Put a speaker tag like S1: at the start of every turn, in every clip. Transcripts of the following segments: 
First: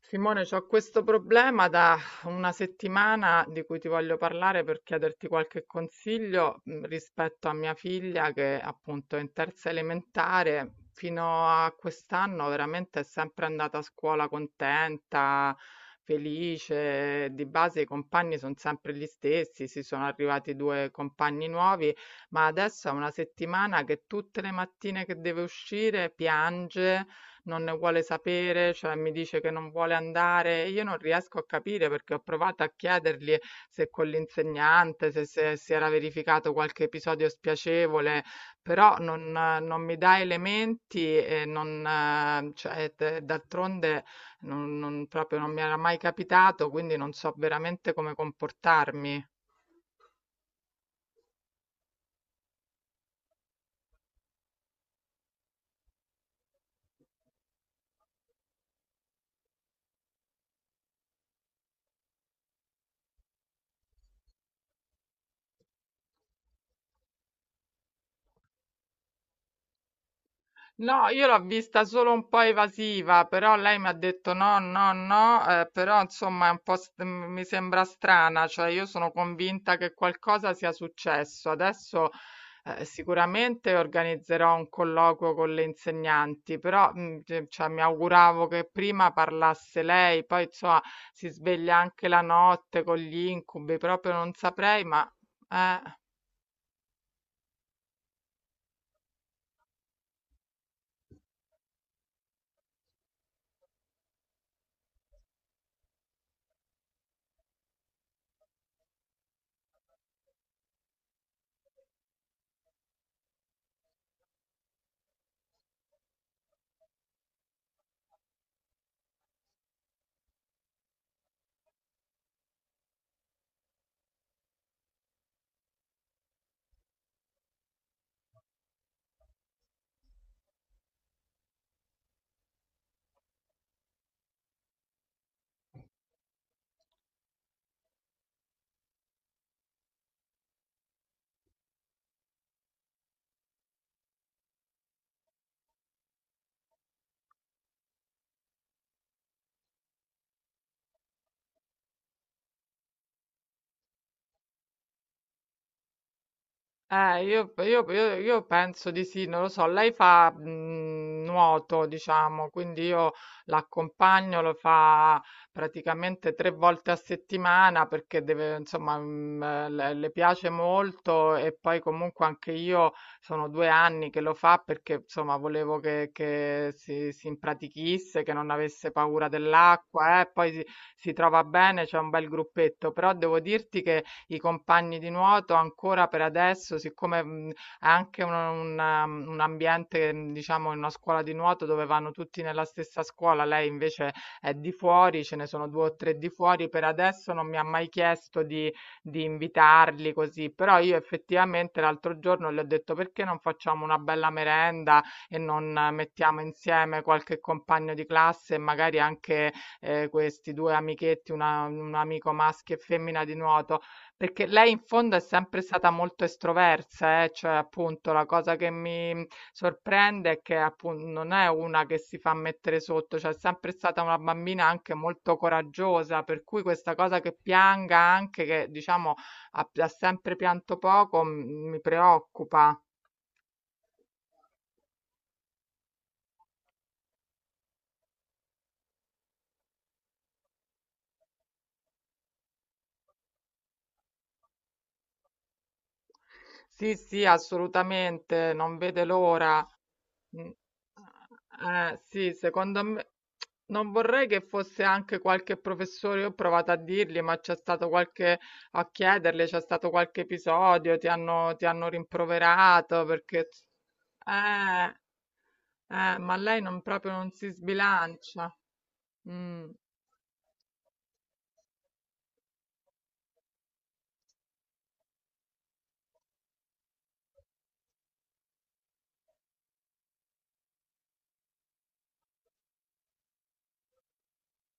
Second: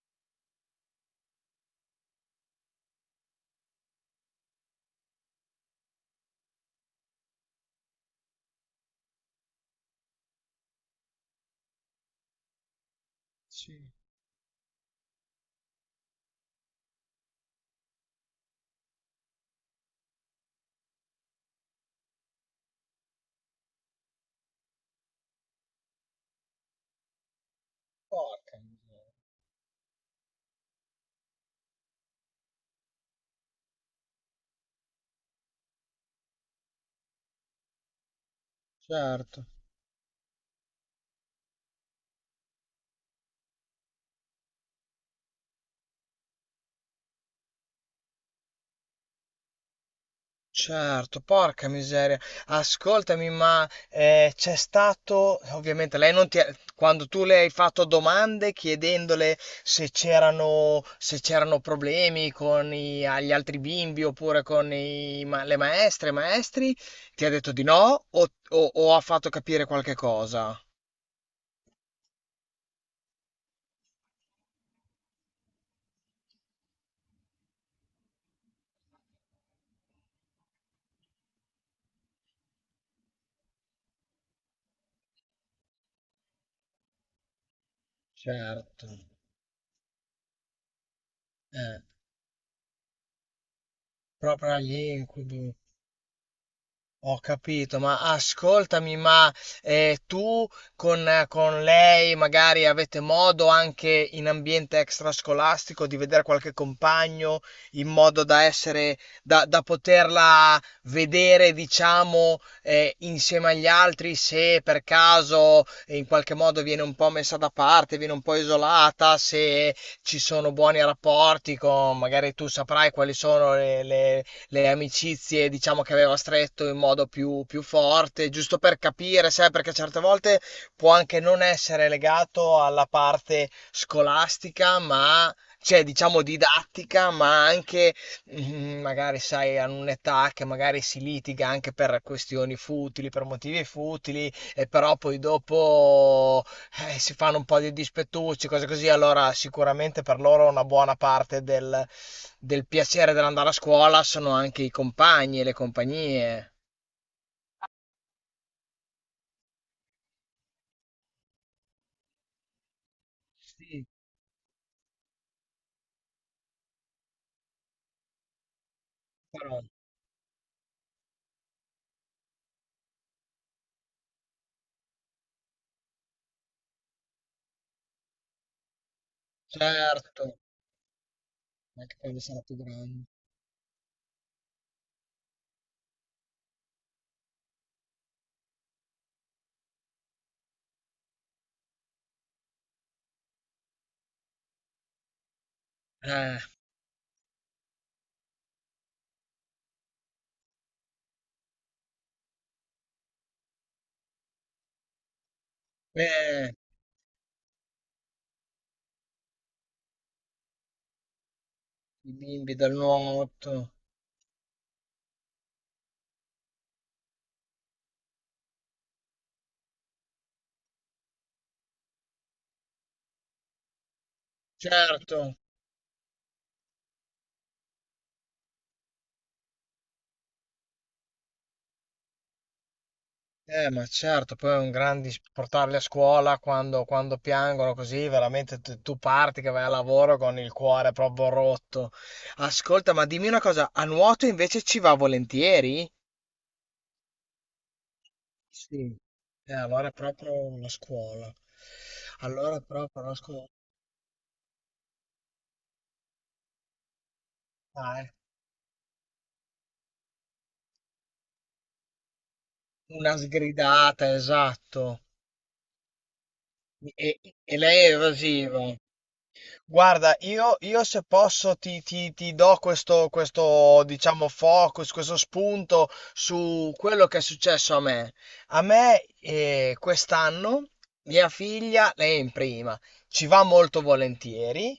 S1: Simone, ho questo problema da una settimana di cui ti voglio parlare per chiederti qualche consiglio rispetto a mia figlia che appunto è in terza elementare. Fino a quest'anno veramente è sempre andata a
S2: Sì,
S1: scuola contenta, felice. Di base i compagni sono sempre gli stessi, si sono arrivati due compagni nuovi, ma adesso è una settimana che tutte le mattine che deve uscire piange, non ne vuole
S2: porca
S1: sapere, cioè mi
S2: miseria.
S1: dice che non vuole andare. E io non riesco a capire perché ho provato a chiedergli se con l'insegnante, se si era verificato qualche episodio spiacevole, però non,
S2: Certo,
S1: eh, non mi dà elementi e non, cioè, d'altronde proprio non mi era mai capitato, quindi non so veramente come comportarmi.
S2: certo, porca miseria. Ascoltami, ma c'è stato, ovviamente lei non ti ha- quando tu le hai fatto domande chiedendole se c'erano se c'erano problemi con i- gli altri bimbi oppure con i ma- le maestre, i maestri, ti ha detto di no o, o ha fatto capire qualche cosa?
S1: No, io l'ho vista solo un po' evasiva, però lei mi ha detto no, no, no, però insomma è un po' mi sembra strana, cioè io sono convinta che qualcosa sia successo. Adesso sicuramente organizzerò un colloquio con le insegnanti, però cioè, mi auguravo che
S2: Certo,
S1: prima parlasse lei, poi insomma si sveglia
S2: eh,
S1: anche la notte con gli incubi, proprio non
S2: proprio agli
S1: saprei, ma
S2: incubi.
S1: eh.
S2: Ho capito, ma ascoltami, ma tu con lei magari avete modo anche in ambiente extrascolastico di vedere qualche compagno in modo da essere, da, da poterla vedere, diciamo, insieme agli altri se per caso in qualche modo viene un po' messa da parte, viene un po' isolata, se ci sono buoni rapporti con, magari tu saprai quali sono le amicizie, diciamo, che aveva stretto in modo più, più forte, giusto per capire, sai, perché certe volte può anche non essere legato alla parte scolastica, ma cioè, diciamo, didattica, ma anche magari, sai, hanno un'età che magari si litiga anche per questioni futili, per motivi futili, e però poi dopo si fanno un po' di dispettucci, cose così, allora sicuramente per loro una buona parte del, del piacere dell'andare a scuola sono anche i compagni e le compagnie.
S1: Io penso di sì, non lo so, lei fa nuoto, diciamo, quindi io
S2: Sì,
S1: l'accompagno, lo fa praticamente 3 volte a settimana perché deve, insomma,
S2: però,
S1: le piace molto e poi comunque anche io sono 2 anni che lo fa perché, insomma, volevo che, si impratichisse, che non avesse paura dell'acqua,
S2: certo,
S1: poi si trova bene,
S2: anche
S1: c'è un
S2: quando
S1: bel
S2: sarà più
S1: gruppetto,
S2: grande.
S1: però devo dirti che i compagni di nuoto ancora per adesso, siccome è anche un ambiente, diciamo, in una scuola di nuoto dove vanno tutti nella stessa scuola, lei invece è di fuori, ce ne sono due o tre di
S2: Eh,
S1: fuori, per adesso non mi ha mai chiesto di, invitarli così, però io effettivamente l'altro giorno le ho detto perché non facciamo una bella merenda e non, mettiamo
S2: eh,
S1: insieme qualche compagno di classe e magari anche questi due amichetti, un
S2: i
S1: amico
S2: bimbi del
S1: maschio e femmina di
S2: nuoto,
S1: nuoto, perché lei in fondo è sempre stata molto estroversa. Eh, Cioè, appunto, la cosa che mi sorprende è che appunto non è una che si fa mettere sotto, cioè è sempre stata una bambina anche
S2: certo.
S1: molto coraggiosa, per cui questa cosa che pianga anche, che diciamo ha sempre pianto poco, mi preoccupa.
S2: Ma certo, poi è un gran dis- portarli a scuola quando, quando piangono così, veramente tu tu parti che vai al lavoro con il cuore proprio rotto. Ascolta, ma dimmi una cosa, a nuoto invece ci va volentieri?
S1: Sì, sì, assolutamente, non
S2: Sì.
S1: vede l'ora.
S2: Allora è proprio
S1: Mm.
S2: una scuola.
S1: Sì,
S2: Allora è
S1: secondo
S2: proprio
S1: me
S2: una scuola.
S1: non vorrei che fosse anche qualche professore, io ho provato a dirgli, ma c'è stato
S2: Ah, eh.
S1: qualche, a chiedergli, c'è stato qualche episodio, ti hanno rimproverato
S2: Una
S1: perché.
S2: sgridata, esatto.
S1: Eh, ma lei non,
S2: E,
S1: proprio non si
S2: e lei è
S1: sbilancia.
S2: evasiva.
S1: Mm.
S2: Guarda, io se posso ti, ti- ti do questo, questo, diciamo, focus, questo spunto su quello che è successo a me. A me, quest'anno, mia figlia, lei è in prima, ci va molto volentieri.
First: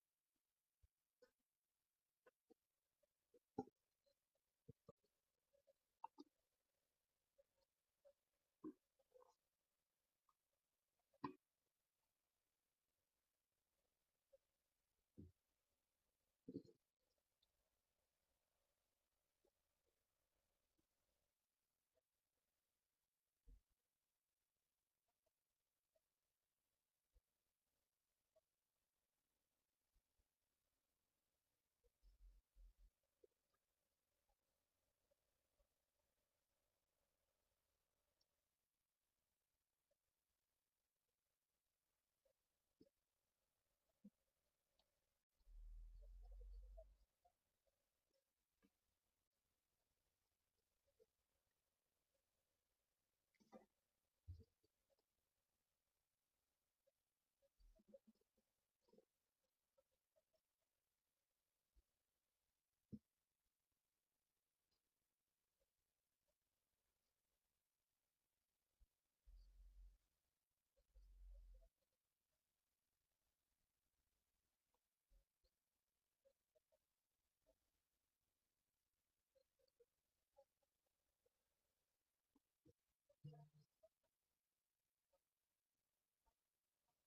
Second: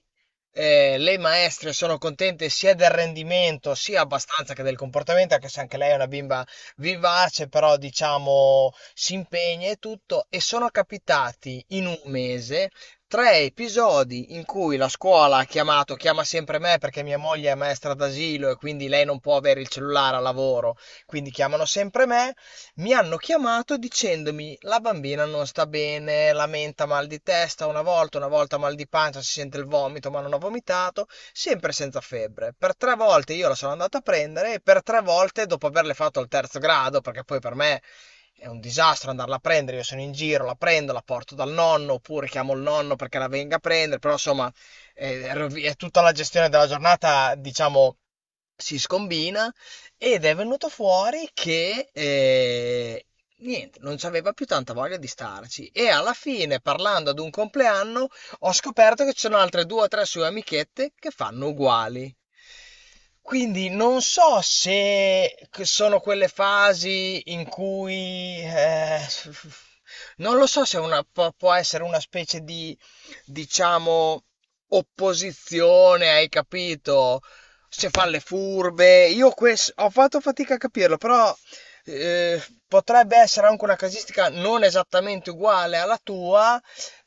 S2: Le maestre sono contente sia del rendimento, sia abbastanza che del comportamento, anche se anche lei è una bimba vivace, però diciamo si impegna e tutto. E sono capitati in un mese 3 episodi in cui la scuola ha chiamato, chiama sempre me perché mia moglie è maestra d'asilo e quindi lei non può avere il cellulare a lavoro, quindi chiamano sempre me, mi hanno chiamato dicendomi la bambina non sta bene, lamenta mal di testa una volta mal di pancia, si sente il vomito ma non ha vomitato, sempre senza febbre. Per 3 volte io la sono andata a prendere e per 3 volte dopo averle fatto al terzo grado, perché poi per me è un disastro andarla a prendere, io sono in giro, la prendo, la porto dal nonno, oppure chiamo il nonno perché la venga a prendere, però insomma rovi- è tutta la gestione della giornata, diciamo, si scombina ed è venuto fuori che niente, non c'aveva più tanta voglia di starci e alla fine, parlando ad un compleanno, ho scoperto che ci sono altre 2 o 3 sue amichette che fanno uguali. Quindi non so se c- sono quelle fasi in cui non lo so se una, può può essere una specie di, diciamo, opposizione, hai capito? Se fa le furbe. Io ques- ho fatto fatica a capirlo, però eh, potrebbe essere anche una casistica non esattamente uguale alla tua,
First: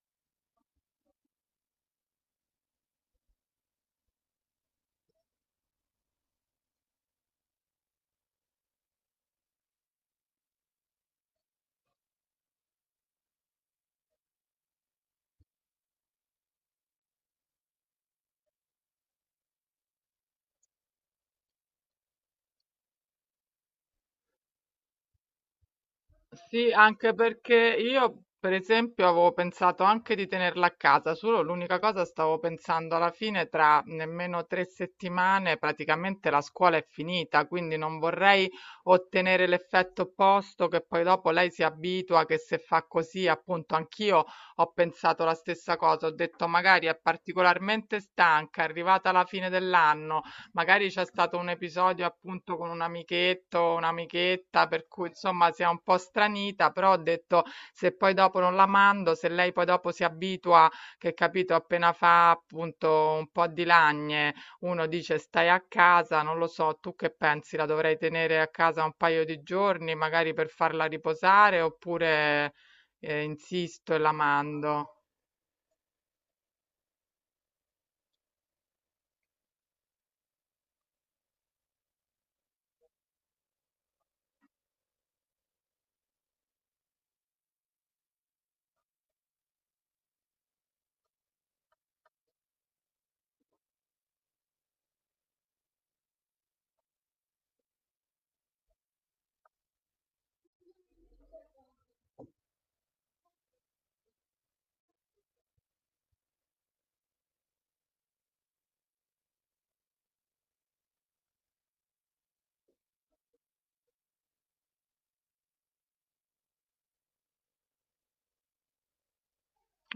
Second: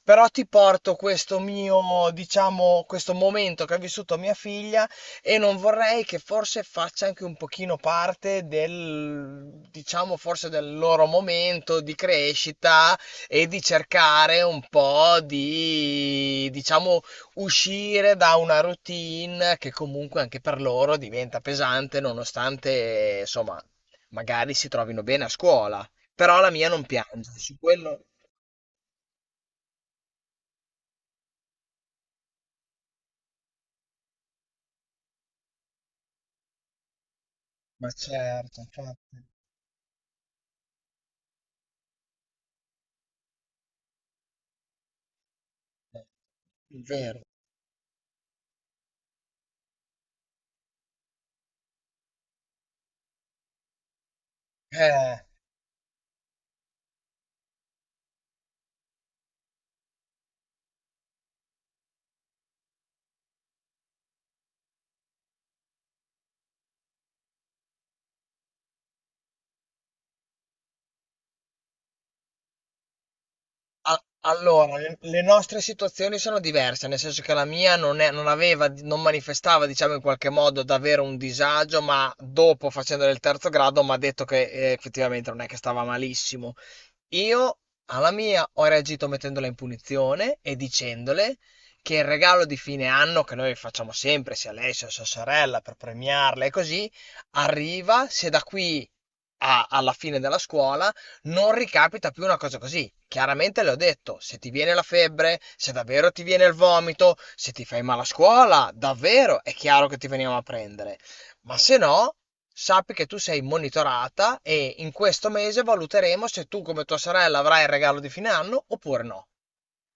S2: però ti porto questo mio, diciamo, questo momento che ha vissuto mia figlia e non vorrei che forse faccia anche un pochino parte del, diciamo, forse del loro momento di crescita e di cercare un po' di, diciamo, uscire da una routine che comunque anche per loro diventa pesante, nonostante, insomma, magari si trovino bene a scuola. Però la mia
S1: Sì,
S2: non
S1: anche
S2: piange,
S1: perché
S2: su quello...
S1: io, per esempio, avevo pensato anche di tenerla a casa, solo l'unica cosa, stavo pensando alla fine tra nemmeno 3 settimane praticamente la scuola è finita, quindi
S2: Ma
S1: non vorrei
S2: certo, infatti,
S1: ottenere l'effetto opposto che poi dopo lei si abitua, che se fa così. Appunto, anch'io ho pensato la stessa cosa, ho detto
S2: è
S1: magari è
S2: vero.
S1: particolarmente stanca, è arrivata alla fine dell'anno. Magari c'è stato un episodio appunto con un amichetto o un'amichetta per cui
S2: Eh.
S1: insomma si è un po' stranita, però ho detto, se poi dopo non la mando, se lei poi dopo si abitua, che capito, appena fa appunto un po' di lagne, uno dice stai a casa, non lo so, tu che pensi, la dovrei tenere a casa un paio di giorni, magari per farla riposare, oppure insisto e
S2: A-
S1: la
S2: Allora,
S1: mando.
S2: le nostre situazioni sono diverse, nel senso che la mia non è- non aveva, non manifestava, diciamo in qualche modo, davvero un disagio, ma dopo, facendo il terzo grado, mi ha detto che effettivamente non è che stava malissimo. Io alla mia ho reagito mettendola in punizione e dicendole che il regalo di fine anno che noi facciamo sempre, sia lei sia sua sorella, per premiarla e così, arriva se da qui a- alla fine della scuola non ricapita più una cosa così. Chiaramente le ho detto, se ti viene la febbre, se davvero ti viene il vomito, se ti fai male a scuola, davvero è chiaro che ti veniamo a prendere ma se no sappi che tu sei monitorata e in questo mese valuteremo se tu come tua sorella avrai il regalo di fine anno oppure no.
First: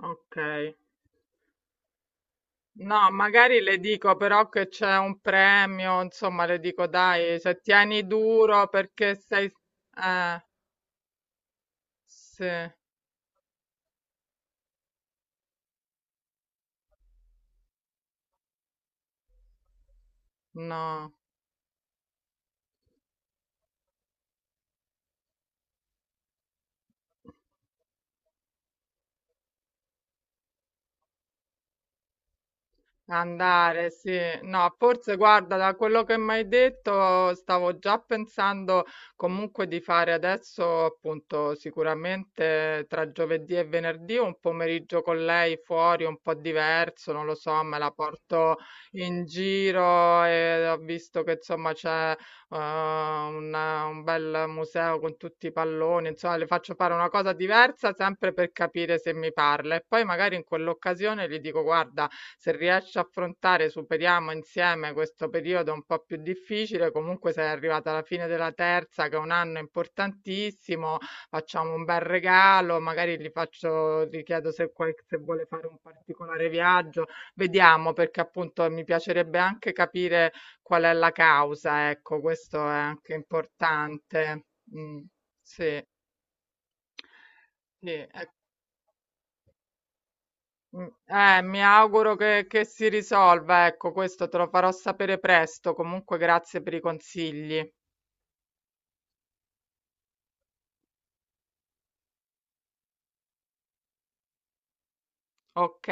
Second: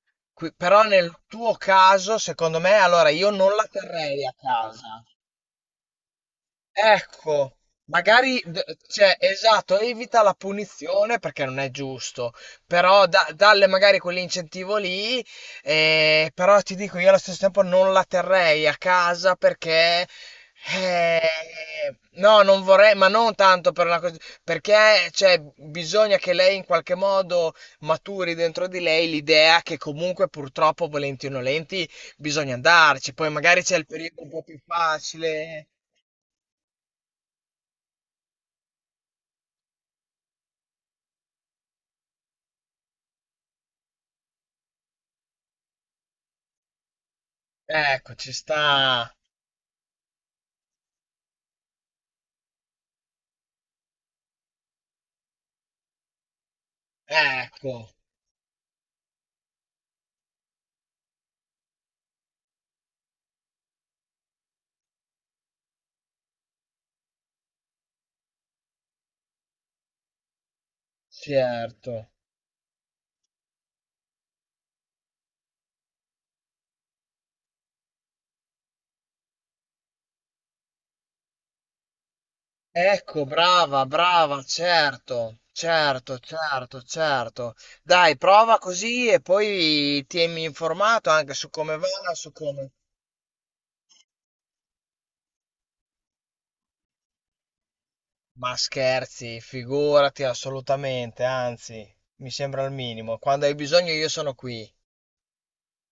S1: Ok.
S2: Qui- però nel tuo caso, secondo me, allora
S1: No,
S2: io non
S1: magari
S2: la
S1: le dico
S2: terrei a
S1: però che c'è
S2: casa.
S1: un premio, insomma, le dico dai,
S2: Ecco,
S1: se tieni
S2: magari, d-
S1: duro perché
S2: cioè,
S1: sei...
S2: esatto, evita la
S1: Eh,
S2: punizione perché non è giusto,
S1: sì,
S2: però da- dalle magari quell'incentivo lì, però ti dico, io allo stesso tempo non la terrei a casa perché,
S1: no.
S2: eh, no, non vorrei, ma non tanto per una cosa, perché, cioè, bisogna che lei in qualche modo maturi dentro di lei l'idea che comunque purtroppo, volenti o nolenti, bisogna andarci, poi magari c'è il
S1: Andare, sì.
S2: periodo un po' più
S1: No, forse guarda,
S2: facile.
S1: da quello che mi hai detto, stavo già pensando comunque di fare adesso, appunto, sicuramente tra giovedì e venerdì un pomeriggio con lei fuori, un po' diverso, non lo so, me la
S2: Ecco, ci
S1: porto
S2: sta.
S1: in giro. E ho visto che insomma c'è un bel museo con tutti i palloni, insomma, le faccio fare una cosa diversa
S2: Ecco,
S1: sempre per capire se mi parla e poi magari in quell'occasione gli dico, guarda, se riesci a affrontare, superiamo insieme questo periodo un po' più difficile, comunque sei arrivata alla fine della terza, che è un anno importantissimo, facciamo un
S2: certo.
S1: bel regalo, magari gli faccio, gli chiedo se, se vuole fare un particolare viaggio, vediamo, perché appunto mi piacerebbe anche capire qual è la causa, ecco, questo è anche
S2: Ecco, brava, brava,
S1: importante. Mm,
S2: certo.
S1: sì,
S2: Certo, certo, certo.
S1: sì.
S2: Dai,
S1: è
S2: prova così e poi tienimi
S1: Mm,
S2: informato anche
S1: Eh,
S2: su
S1: mi
S2: come va,
S1: auguro
S2: su
S1: che
S2: come...
S1: si risolva, ecco, questo te lo farò sapere presto. Comunque, grazie per i consigli.
S2: Ma scherzi, figurati assolutamente, anzi, mi sembra il minimo. Quando hai bisogno io sono qui.
S1: Ok.